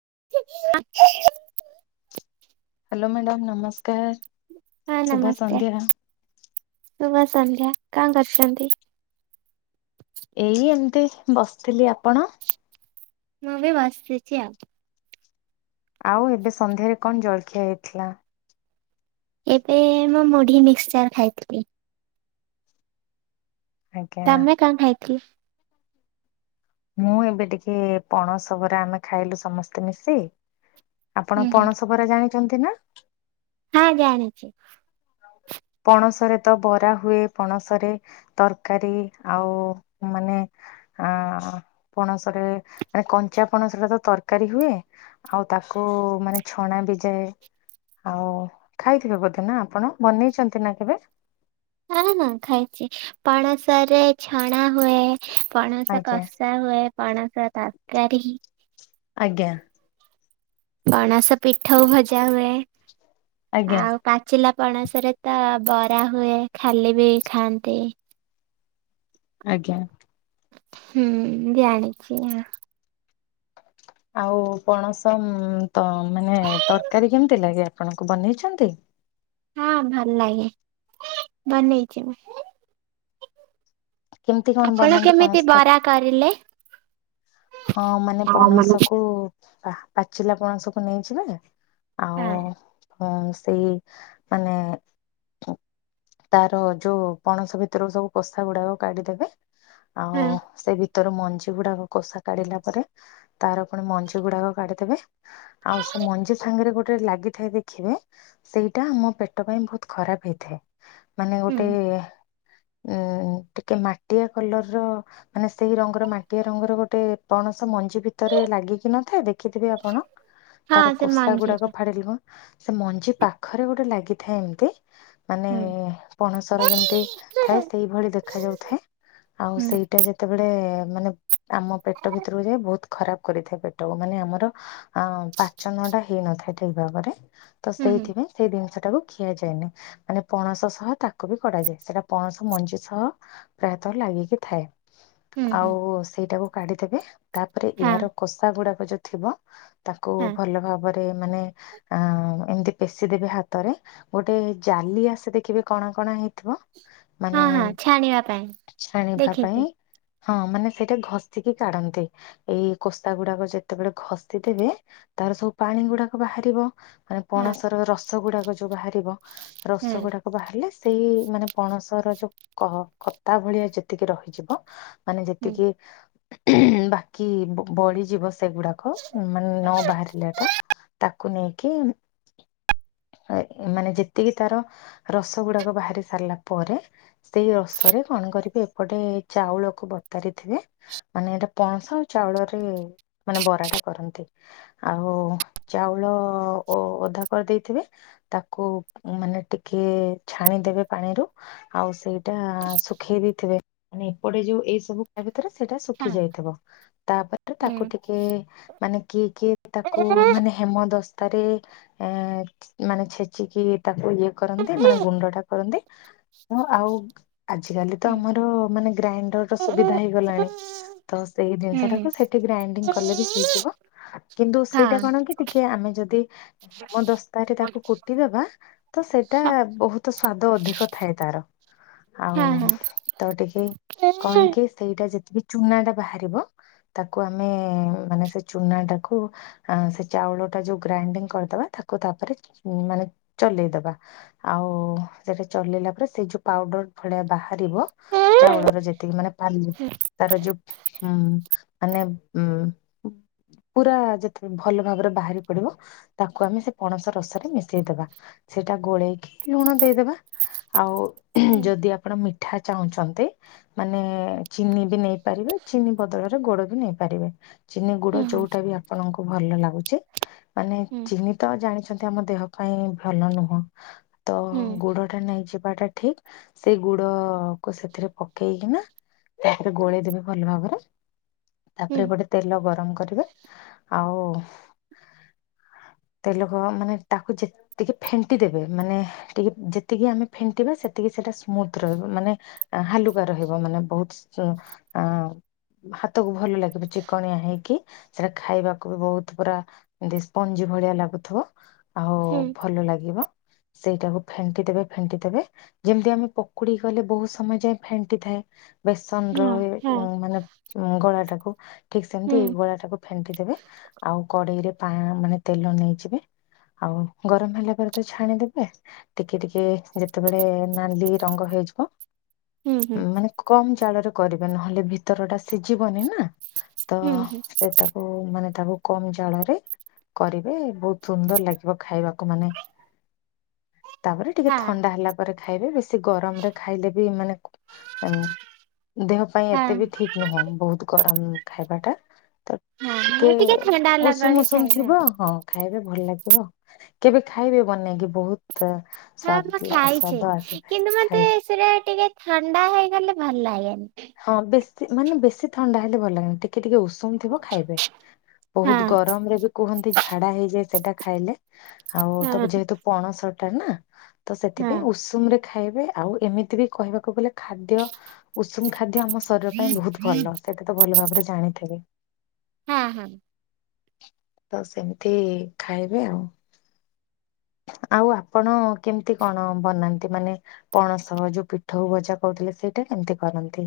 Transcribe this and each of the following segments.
[unintelligible] Hello madam ନମସ୍କାର ହଁ ସୁଭ ନମସ୍କାର ସନ୍ଧ୍ୟା। ଶୁଭ ସନ୍ଧ୍ୟା କଣ କରୁଛନ୍ତି? ଏଇ ଏମିତି ବସିଥିଲି। ଆପଣ ମୁଁ ବି ବସିଛି ଆଉ। ଆଉ ଏବେ ସନ୍ଧ୍ୟାରେ କଣ ଜଳଖିଆ ହେଇଥିଲା? ଏବେ ମୁଁ ମୁଢି ମିକ୍ସଚର ଖାଇଥିଲି। ଆଜ୍ଞା ତମେ କଣ ଖାଇଥିଲି? ମୁଁ ଏବେ ଟିକେ ପଣସ ବରା ଆମେ ଖାଇଲୁ ସମସ୍ତେ ମିଶି। ହୁଁ ଆପଣ ହୁଁ ପଣସ ବରା ଜାଣିଛନ୍ତି ନା? ହଁ ଜାଣିଛି। ପଣସରେ ତ ବରା ହୁଏ। ପଣସରେ ତରକାରୀ ଆଉ ମାନେ ଆ ପଣସରେ ମାନେ କଞ୍ଚା ପଣସ ତ ତରକାରୀ ହୁଏ। ଆଉ ତା ତାକୁ ମାନେ ଛଣା ବି ଯାଏ। ଆଉ ଖାଇଥିବେ ବୋଧେ ନା ଆପଣ ବନେଇଛନ୍ତି। କେ ନା କେବେ? ହଁ ହଁ ଖାଇଛି ପଣସ ରେ ଛଣା ହୁଏ। ପଣସ ଆଜ୍ଞା। କଷା ହୁଏ। ପଣସ ତରକାରୀ। ଆଜ୍ଞା। ପଣସ ପିଠା ଭଜା ହୁଏ। ଆଜ୍ଞା ଆଉ ପାଚିଲା ପଣସରେ ତ ବରା ହୁଏ। ଖାଲି ବି ଖାଆନ୍ତି। ଆଜ୍ଞା। ହୁଁ ଜାଣିଛି। ଆଉ ପଣସ ତ ମାନେ ତରକାରୀ କେମିତି ଲାଗେ ଆପଣଙ୍କୁ ବନେଇଛନ୍ତି? ହଁ ଭଲ ଲାଗେ। ବନେଇଛି ମୁଁ। କେମିତି କଣ ଆପଣ ବନାନ୍ତି ପଣସ କେମିତି ତରକାରୀ? ବରା କରିଲେ? ହଁ ମାନେ ପଣସକୁ ପାଚିଲା ପଣସକୁ ନେଇ ଯିବେ। ହଁ ଆଉ ସେଇ ମାନେ ତାର ଯୋଉ ପଣସ ଭିତର ସବୁ କୋଷା ଗୁଡାକ କାଢି ଦେବେ। ଆଉ ସେ ଭିତରୁ ମଞ୍ଜି ଗୁଡାକ କୋଷା କାଢିଲା ପରେ ତାର ପୁନିଜ ମଞ୍ଜି ଗୁଡାକ କାଢି ଦେବେ। ଆଉ ସେ ମଞ୍ଜି ସାଙ୍ଗରେ ଗୋଟେ ଲା ଗି ଥାଏ ଦେଖିବେ ସେଇଟା ଆମ ପେଟ ପାଇଁ ବହୁତ ଖରାପ ହେଇଥାଏ। ମାନେ ଗୋଟେ ଏ ଏଁ ଟିକେ ମାଟିଆ କଲର ର ମାନେ ସେଇ ରଙ୍ଗର ମାଟିଆ ରଙ୍ଗର ଗୋଟେ ପଣସ ମଞ୍ଜି ଭିତରେ ଲାଗିକି ନଥାଏ। ଦେଖିଥିବେ ଆପଣ ତାର ସେ କୋଷା ମଞ୍ଜିରେ ଗୁଡାକ ଫାଡି ସେ ମଞ୍ଜି ପାଖରେ ଗୋଟେ ଲାଗିଥାଏ ଏମତି। ମାନେ ହୁଁ। ପଣସର ଯେମିତି ଥାଏ ସେଇଭଳି ଦେଖା ଯାଉଥାଏ। ଆଉ ହୁଁ ସେଇଟା ଯେତେବେଳେ ମାନେ ଆମ ପେଟ ଭିତରକୁ ଯାଏ ବହୁତ ଖରାପ କରିଥାଏ ପେଟକୁ। ମାନେ ଆମର ଅ ପାଚନ ଟା ହେଇନଥାଏ ଠିକ୍ ଭାବରେ। ତ ହୁଁ ହୁଁ ସେଇଥିପାଇଁ ସେଇ ଜିନିଷ ଟାକୁ ଖିଆଯାଏନି। ମାନେ ପଣସ ସହ ତାକୁ ବି କଢା ଯାଏ। ସେଟା ପଣସ ମଞ୍ଜି ସହ ଲାଗିକି ଥାଏ। ହୁଁ ହୁଁ ଆଉ ସେଇଟାକୁ କାଢିଦେବେ। ତାପରେ ହଁ ଏହାର କଷା ଗୁଡାକ ଯୋଉ ଥିବ ତାକୁ ହଁ ଭଲ ଭାବ ରେ ମାନେ ଆଁ ଏମତି ପେଶି ଦେବେ ହାତରେ। ଗୋଟେ ଜାଲି ଆସେ ଦେଖିବେ କଣ କଣ ହେଇଥିବ ମାନେ ହଁ ହଁ ଛାଣିବା ପାଇଁ ଛାଣିବା ଦେଖିଛି ପାଇଁ ହଁ ମାନେ ସେଇଟା ଘଶି କି କାଢନ୍ତି ଏଇ କୋଶା ଗୁଡାକ ଯେତେବେଳେ ଘଷି ଦେବେ। ତାର ସବୁ ପାଣି ଗୁଡାକ ବାହାର ବ ମାନେ ହଁ ପଣସ ର ରସ ଗୁଡାକ ଯୋଉ ବାହାରିବ। ହୁଁ ରସ ଗୁଡାକ ବାହାରିଲେ ସେଇ ମାନେ ପଣସ ର ଯୋଉ କ କତା ଭଳିଆ ଯେତିକି ରହିଯିବ ମାନେ ହୁଁ ଯେତିକି ବାକି ବଳି ଯିବ ସେଗୁଡାକ ମାନେ ନ ବାହାରିଲାଟା ତାକୁ ନେଇକି [inaudible] ମାନେ ଯେତିକି ତାର ରସ ଗୁଡାକ ବାହାରି ସାରିଲା ପରେ ସେଇ ରସରେ କଣ କଣ କରିବେ ଏପଟେ ଚାଉଳକୁ ବତାରିଥିବେ। ମାନେ ଏଇଟା ପଣସ ଚାଉଳରେ ମାନେ ବରାଟା କରନ୍ତି। ଆଉ ଚାଉଳ ଓଧା କରି ଦେଇଥିବେ। ତାକୁ ମାନେ ଟିକେ ଛାଣିଦେବେ ପାଣି ରୁ ଆଉ ସେଇଟା ଶୁଖେଇ ଦେଇଥିବେ। ପୁନି ଏପଟେ ଯଉ ଏସବୁ କରିବା ଭିତରେ ଖି ହଁ ଯାଇଥିବ ତାପରେ ତାକୁ ହୁଁ। ଟିକେ ମାନେ କିଏ କିଏ ତାକୁ ମାନେ ହେମ ଦସ୍ ତାରେ ଏ ମାନେ ଛେଚିକି ତାକୁ ଇଏ କରନ୍ତି। ମାନେ ଗୁଣ୍ଡ ଟା କରନ୍ତି। ଆଉ ଆଜିକାଲି ହୁଁ ହୁଁ ତ ଆମର ମାନେ ଗ୍ରାଇଣ୍ଡର ର ସୁବିଧା ହେଇଗଲାଣି। ତ ସେଇ ହୁଁ ଜିନିଷ ହଁ ଟାକୁ ସେଠି ଗ୍ରାଇଣ୍ଡିଙ୍ଗ କଲେ ବି ହେଇଯିବ। କିନ୍ତୁ ସେଇଟା କଣ କି ଟିକେ ଆମେ ଯଦି ଇ ହେମ ଦସ୍ତାରେ ତାକୁ କୁଟିଦବା ତ ସେଇଟା ବହୁତ ସ୍ଵାଦ ଅଧିକ ଥାଏ। ତାର ଆଉ ହଁ ହଁ ହଁ। ତ ଟିକେ ହୁଁ କଣ କି ସେଇଟା ଯେ ଚୁନାଟା ବାହାରିବ। ତାକୁ ଆମେ ମାନେ ସେ ଚୁନା ଟାକୁ ସେ ଚାଉଳ ଟା ଯୋଉ ଗ୍ରାଇଣ୍ଡିଙ୍ଗ କରିଦବା ତାକୁ ତାପରେ ମାନେ ଚଲେଇଦବା ଆଉ ସେଟା ଚଲେଇଲା ପରେ ସେ ଯୋଉ ପାଉଡର ଭଳିଆ ବାହାରିବ ଚାଉଳର ଯେତିକି ମାନେ ପାଲି ତାର ଯୋଉ ଉଁ ମାନେ ଉଁ ପୁରା ଯେତେବେଳେ ଭଲ ଭାବରେ ବାହାରି ପଡିବ। ତାକୁ ଆମେ ସେ ପଣସ ରସରେ ମିଶେଇ ଦବା। ସେଇଟା ଗୋଳେଇକି ଲୁଣ ଦେଇଦବା। ଆଉ ଯଦି ଆପଣ ମିଠା ଚାହୁଁଛନ୍ତି। ମାନେ ଚିନି ବି ନେଇପାରିବେ। ଚିନି ବଦଳରେ ଗୋଡ ବି ନେଇପାରିବେ। ଚିନି ଗୋଡ ହୁଁ ହୁଁ ଯୋଉଟା ବି ଆପଣଙ୍କୁ ଭଲ ଲାଗୁଛି ମାନେ ଚିନି ତ ଜାଣିଛନ୍ତି ଆମ ଦେହ ପାଇଁ ଭଲ ନୁହଁ। ତ ହୁଁ ଗୁଡ ଟା ନାଇଁ ଯି ବାଟା ଠିକ୍। ସେଇ ଗୁଡ କୁ ସେଥିରେ ପକେଇକି ନା ତାକୁ ଗୋଳେଇଦବେ ଭଲ ଭାବରେ ହୁଁ ତାପରେ ଗୋଟେ ତେଲ ଗରମ କରିବେ ଆଉ ହ ତେଲକୁ ମାନେ ତାକୁ ଯେତିକି ଫେଣ୍ଟି ଦେବେ ମାନେ ଟିକେ ଯେତିକି ଆମେ ଫେଣ୍ଟିବା ସେତିକି ସେଟା ସ୍ମୁଥ ରହିବ ମାନେ ହାଲୁକା ରହିବ ମାନେ ବହୁତ ଅ ହାତକୁ ଭଲ ଲାଗିବ ଚିକଣିଆ ହେଇକି ସେଟା ଖାଇବାକୁ ବି ବହୁତ ପୁରା ଦି ସ୍ପଞ୍ଜି ଭଳିଆ ଲାଗୁଥିବ ଆଉ ହୁଁ ହଁ ଭଲ ଲାଗିବ। ସେଇଟାକୁ ଫେଣ୍ଟି ଦେବେ ଫେଣ୍ଟି ଦେବେ ଯେମିତି ଆମେ ପକୁଡି ଗଲେ ବହୁତ ସମୟ ଯାଏ ଫେଣ୍ଟିଥାଏ। ବେସନର ହଁ ଏ ମାନେ ଗଳାଟାକୁ। ଠିକ ସେମତି ହୁଁ ଏଇ ଗୋଳାଟାକୁ ଫେଣ୍ଟି ଦେବେ ଆଉ କଡେଇରେ ପା ମାନେ ତେଲ ନେଇଯିବେ। ଆଉ ଗରମ ହେଲା ପରେ ତ ଛାଣିଦେବେ, ଟିକେ ଟିକେ ଯେତେବେଳେ ନାଲି ରଙ୍ଗ ହେ ଜିବ ହୁଁ ଉଁ ମାନେ କମ ଜାଳରେ କରିବେ ନହେଲେ ଭିତର ଟା ସିଝିବନି ନା। ତ ହୁଁ ହୁଁ ହୁଁ ସେତାକୁ ମାନେ ତାକୁ କମ ଜାଳରେ କରିବେ ବହୁତ ସୁନ୍ଦର ଲାଗିବ ଖାଇବାକୁ। ଲୋକମାନେ ତାପରେ ଟିକେ ଥଣ୍ଡା ହେଲା ପରେ ଖାଇବେ ବେଶି ଗରମରେ ଖାଇଲେ ବି ମାନେ ଉଁ ଦେହ ପାଇଁ ଏତେ ବି ହଁ ଠିକ ନୁହଁ ବହୁତ ଗରମ ଖାଇବାଟା। ତ ହଁ ଟିକେ ହଁ ଥଣ୍ଡା ହେଲା ପରେ ଉଷୁମ ଉଷୁମ ଖାଇବା। ଥିବ ହଁ ଖାଇବେ। ଭଲ ଲାଗିବ କେବେ ଖାଇବେ ବନେଇକି ବହୁତ। ହଁ ମୁଁ ସ୍ଵାଦ ଲା- ଖାଇଛି ସ୍ଵାଦ ଆସିଥାଏ। କିନ୍ତୁ ମତେ ଖାଇ ସେଟା ଟିକେ ଥଣ୍ଡା ହେଇଗଲେ ଭଲ ଲାଗେ। ହଁ ବେଶୀ ମାନେ ବେଶୀ ଥଣ୍ଡା ହେଲେ ଭଲ ଲାଗେନି ଟିକେ ଟିକେ ଉଷୁ [unintelligible] ଥିବ ଖାଇବେ ହଁ ବହୁତ ଗରମରେ ବି କୁହନ୍ତି ଝାଡା ହେଇଯାଏ ସେଟା ଖାଇଲେ। ଆଉ ତ ହଁ ଯେହେତୁ ପଣସଟା ନା ତ ହଁ ସେଥିପାଇଁ ଉଷୁମରେ ଖାଇବେ ଆଉ ଏମିତି ବି କହିବାକୁ ଗଲେ ଖାଦ୍ୟ ଉଷୁମ ଖା ଖାଦ୍ୟ ଆମ ଶରୀର ପାଇଁ ବହୁତ ଭଲ ସେଇଟା ତ ଭଲ ଭାବରେ ଜାଣିଥିବେ। ହୁଁ ହୁଁ। ତ ସେମିତି ଖାଇବେ ଆଉ। [inaudible] ଆଉ ଆପଣ କେମିତି କଣ ବନାନ୍ତି ମାନେ ପଣସ ଯୋଉ ପିଠଉ ଭଜା କହୁଥିଲେ ସେଇଟା? କେମତି କରନ୍ତି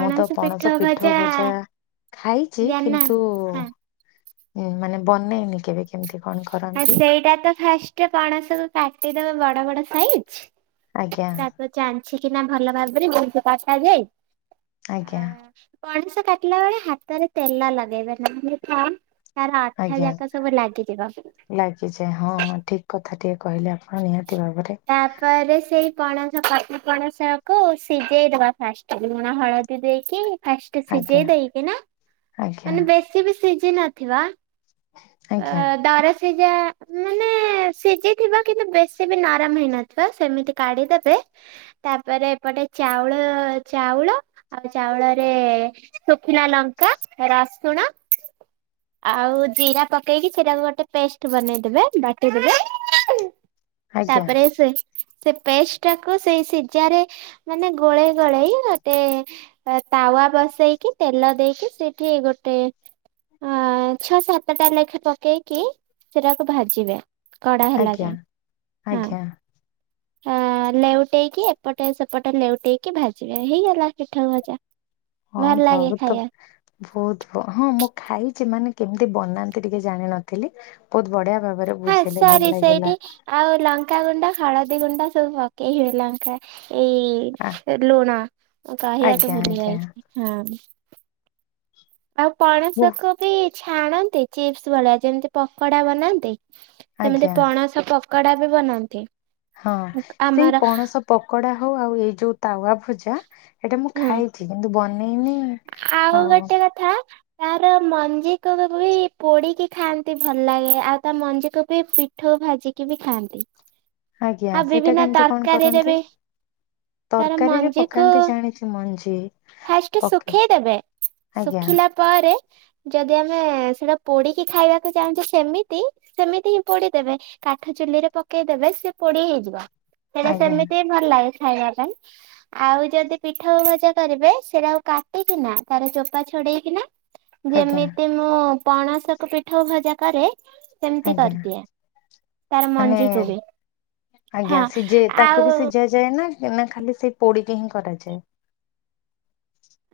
ମୁଁ ତ ପଣସ ପିଠଉ ଭଜା ଖାଇଛି ଜାଣିନା କିନ୍ତୁ ହଁ ଏଇ ମାନେ ବନେଇନି କେବେ କେମତି କଣ ଆଉ କରନ୍ତି। ସେଇଟା ତ ଫାଷ୍ଟ ପଣସକୁୁ କାଟିଦବ ବଡ ବଡ ସାଇଜ ଆଜ୍ଞା ତାପରେ ଚା ଅଛି କିନା ଭଲ ଭାବରେ ଯେମିତି କଠାଯାଏ ଅ ଆଜ୍ଞା ପଣସ କାଟିଲା ବେଳେ ହାତରେ ତେଲ ଲଗେଇବେ ନହେଲେ ଫ୍ୟା ତାର ଅଠା ଆଜ୍ଞା। ଯାକ ସବୁ ଲାଗିଯିବ। ଲାଗିଯାଏ। ହଁ ହଁ ଠିକ କଥା ଟିଏ କହିଲେ ଆପଣ ନିହାତି ଭାବରେ ତାପରେ ସେଇ ପଣସ ପ ପଣସ କୁ ସିଝେଇ ଦବା ଫାଷ୍ଟ ଲୁଣ ହଳଦୀ ଦେଇକି। ଫାଷ୍ଟ ଆଜ୍ଞା ସିଝେଇ ଦେଇକିନା ଆଜ୍ଞା। ମାନେ ବେଶୀ ବି ସିଝି ନଥିବା। ଆଜ୍ଞା ଅ ଦରସିଝା ମାନେ ଏ ସିଝିଥିବ କିନ୍ତୁ ବେଶୀ ବି ନରମ ହେଇନଥିବ ସେମିତି କାଢିଦେବେ, ତାପରେ ପଟେ ଚାଉଳ ଚାଉଳ ଆଉ ଚାଉଳରେ ଶୁଖିଲା ଲଙ୍କା ର ରସୁଣ ଆଉ ଜିରା ପକେଇକି ସେଟାକୁ ଗୋଟେ ପେଷ୍ଟ ବନେଇଦବେ ବାଟିଦବେ ଆଜ୍ଞା ତାପରେ ସେ ସେ ପେଷ୍ଟଟାକୁ ସେଇ ସିଝାରେ ମାନେ ଗୋଳେଇ ଗୋଳେଇ ଗୋଟେ ଏ ତାୱା ବସେଇକି ତେଲ ଦେଇକି ସେଇଠି ଗୋଟେ ଅ ଛଅ ସାତଟା ଲେଖା ପକେଇକି ତାକୁ ଭାଜିବେ କଡା ହେଲା ଆଜ୍ଞା ଯାଏ ହଁ। ଆଜ୍ଞା। ହ ଲେଉଟେଇକି ଏପଟେ ସେପଟେ ଲେଉଟେଇକି ଭାଜିବେ ହେଇଗଲା ପିଠଉ ଭଜା। ହଁ ଭଲ ଲାଗେ ବହୁତ ଖାଇବା ବହୁତ ହଁ ମୁଁ। ଖାଇଚି ମାନେ କେମିତି ବନାନ୍ତି ଟିକେ ଜାଣିିନଥିଲି ବୋହୁତ ବଢ଼ିଆ ହଁ ସରି ସେଇଠି ଆଉ ଲଙ୍କାଗୁଣ୍ଡ ହଳ ଦି ଗୁଣ୍ଡା ସବୁ ପକେଇ ହେ ଲଙ୍କା। ଆ- ଏଇ ଲୁଣ ଉଁ କହିବାକୁ ଆଜ୍ଞା ଭୁଲି ଆଜ୍ଞା। ଯାଇଥି ହଁ। ଆଉ ବହୁ- ପଣସକୁ ବି ଛାଣନ୍ତି ଚିପ୍ସ୍ ଭଳିଆ ଯେମିତି ପକଡ଼ା ବନାନ୍ତି। ସେମିତି ଆଜ୍ଞା ପଣସ ପକଡ଼ା ବି ବନାନ୍ତି। ହଁ ସେଇ ଆମର ପଣସ ପକଡ଼ା ହଉ ଆଉ ଏଇ ଯୋଉ ତାୱା ଭଜା ହେଟା ମୁଁ ହୁଁ ଖାଇଚି କିନ୍ତୁ ବ ଆଉ ଗୋଟେ କଥା ତାର ମଞ୍ଜିକୁ ବି ବୋହି ପୋଡ଼ିକି ଖାଆନ୍ତି ଭଲ ଲାଗେ ଆଉ ତା ମଞ୍ଜିକୁ ବି ପିଠଉ ଭାଜିକି ବି ଖାଆନ୍ତି। ଆଜ୍ଞା ଆଉ ସେଟା ବିଭିନ୍ନ କେମତି କଣ ତରକାରୀରେ କରନ୍ତି? ବି ତାର ତରକାରୀରେ ପକାନ୍ତି ଜାଣିଚି ମଞ୍ଜି। ଫାଷ୍ଟେ ପକେ ଶୁଖେଇ ଦେବେ ଆଜ୍ଞା ଶୁଖିଲା ପରେ ଯଦି ଆମେ ସେଟା ପୋଡ଼ିକି ଖାଇବାକୁ ଚାହୁଁଚେ ସେମିତି ସେମିତି ହିଁ ପୋଡ଼ିଦେବେ କାଠ ଚୁଲିରେ ପକେଇଦେବେ ସିଏ ପୋଡ଼ି ହେଇଯିବ। ସେଟା ଆଜ୍ଞା ସେମିତି ଭଲ ଲାଗେ ଖାଇବା ପାଇଁ ଆଉ ଯଦି ପିଠଉ ଭଜା କରିବେ ସେଟାକୁ କାଟିକିନା ତାର ଚୋପା ଛଡ଼େଇକିନା ଆଜ୍ଞା ଯେମିତି ମୁଁ ପଣସକୁ ପିଠଉ ଭଜା କରେ ସେମିତି ଆଜ୍ଞା କରିଦିଏ ତାର ମାନେ ମଞ୍ଜିକୁ ବି। ଆଜ୍ଞା ହଁ। ସିଝେଇ ତାକୁ ଆଉ ବି ସିଝା ଯାଏ ନାଁ? ଏନା ଖାଲି ସେଇ ପୋଡ଼ିକି ହିଁ କରାଯାଏ।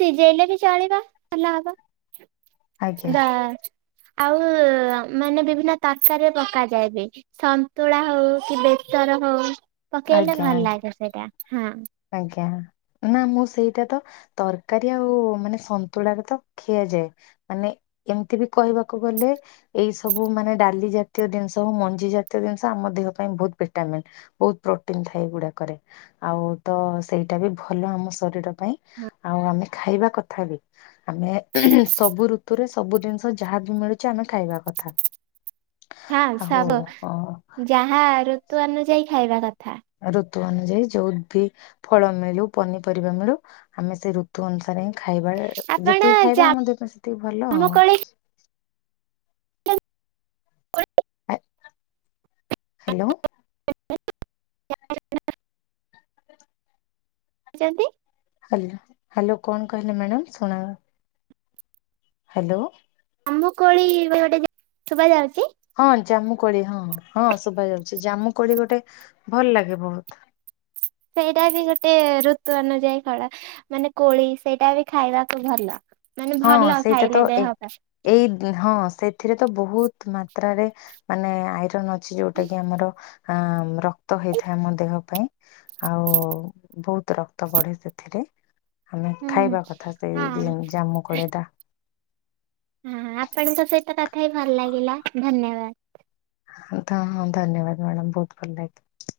ସିଝେଇଲେ ବି ଚଳିବ ଭଲ ହବ। ଆଜ୍ଞା ଆଉ ମାନେ ବିଭିନ୍ନ ତରକରିରେ ପକାଯାଏ ବି ସନ୍ତୁଳା ହଉ କି ବେ ତର ହଉ ପକେଇଲେ ଆଜ୍ଞା ଭଲ ଆଜ୍ଞା। ଲାଗେ ସେଇଟା ହଁ। ଆଜ୍ଞା ନାଁ ମୁଁ ସେଇଟା ତ ତରକାରୀ ଆଉ ମାନେ ସନ୍ତୁଳାରେ ତ ଖିଆ ଯାଏ ମାନେ ଏମତି ବି କହିବାକୁ ଗଲେ ଏଇ ସବୁ ମାନେ ଡାଲି ଜାତୀୟ ଦିନିଷ ମୁଁ ମଞ୍ଜି ଜାତୀୟ ଜିନିଷ ଆମ ଦେହ ପାଇଁ ଭୋଉତ୍ ଭିଟାମିନ୍ ବୋହୁତ ପ୍ରୋଟିନ୍ ଥାଏ ଏଗୁଡ଼ାକରେ ଆଉ ତ ସେଇଟା ବି ଭଲ ଆମ ଶରୀର ପାଇଁ ଆଉ ଆମେ ଖାଇବା କଥା ବି ଆମେ ସବୁ ଋତୁରେ ସବୁ ଜିନିଷ ଯାହା ବି ମିଳୁଚି ଆମେ ଖାଇବା କଥା। ହଁ ଆଉ ସବୁ ଅ ଯାହା ଋତୁ ଅନୁଯାୟୀ ଖାଇବା କଥା। ଋତୁ ଅନୁଯାୟୀ ଯୋଉ ବି ଫଳ ମିଳୁ ପନିପରିବା ମିଳୁ ଆମେ ସେଇ ଋତୁ ଅନୁସାରେ ହିଁ ଖାଇବା ଆପଣ ଯେତିକି ଖାଇବା ଆମ ଦେହ ପାଇଁ ସେତିକି ଭଲ ଆଉ। ଜାମୁକୋଳି [unintelligible] ଆ ହାଲୋ। [inaudible] ଚନ୍ତି। ହାଲୋ ହାଲୋ କଣ କହିଲେ ମାଡ଼ାମ୍ ଶୁଣା ହାଲୋ। ମୁକୋଳି ବ ଗୋଟେ ଜା ଶୁବା ଯାଉଚି? ହଁ ଜାମୁ କୋଳି ହଁ ହଁ ଶୁଭା ଯାଉଚି ଜାମୁ କୋଳି ଗୋଟେ ଭଲ ଲାଗେ ବହୁତ୍। [inaudible] ସେଇଟା ବି ଗୋଟେ ଋତୁ ଅନୁଯାୟୀ ଫଳ ମାନେ କୋଳି ସେଇଟା ବି ଖାଇବାକୁ ଭଲ। ମାନେ ହଁ ଭଲ ସେଇଟା ତ ଖାଇଲେ ଏ ଦେହ ପାଇଁ ଏଇ ହଁ ସେଥିରେ ତ ବହୁ ତ୍ ମାତ୍ରାରେ ମାନେ ଆଇରନ୍ ଅଛି ଯୋଉଟା କି ଆମର ଅଁ ର ତ ହେଇଥାଏ ଆମ ଦେହ ପାଇଁ ଆଉ ବୋହୁତ ରକ୍ତ ବଢ଼େ ସେଥିରେ। ଆମେ ହୁଁ ଖାଇବା କଥା ସେ ଯେ ହଁ। ଜାମୁ କୋଳିଟା ହୁଁ ଆପଣଙ୍କ ସହିତ କଥା ହେଇକି ଭଲ ଲାଗିଲା ଧନ୍ୟବା। ହଁ ତ ହଁ ଧନ୍ୟବାଦ ମାଡ଼ାମ୍ ବୋହୁତ ଭଲ ଲାଗେ।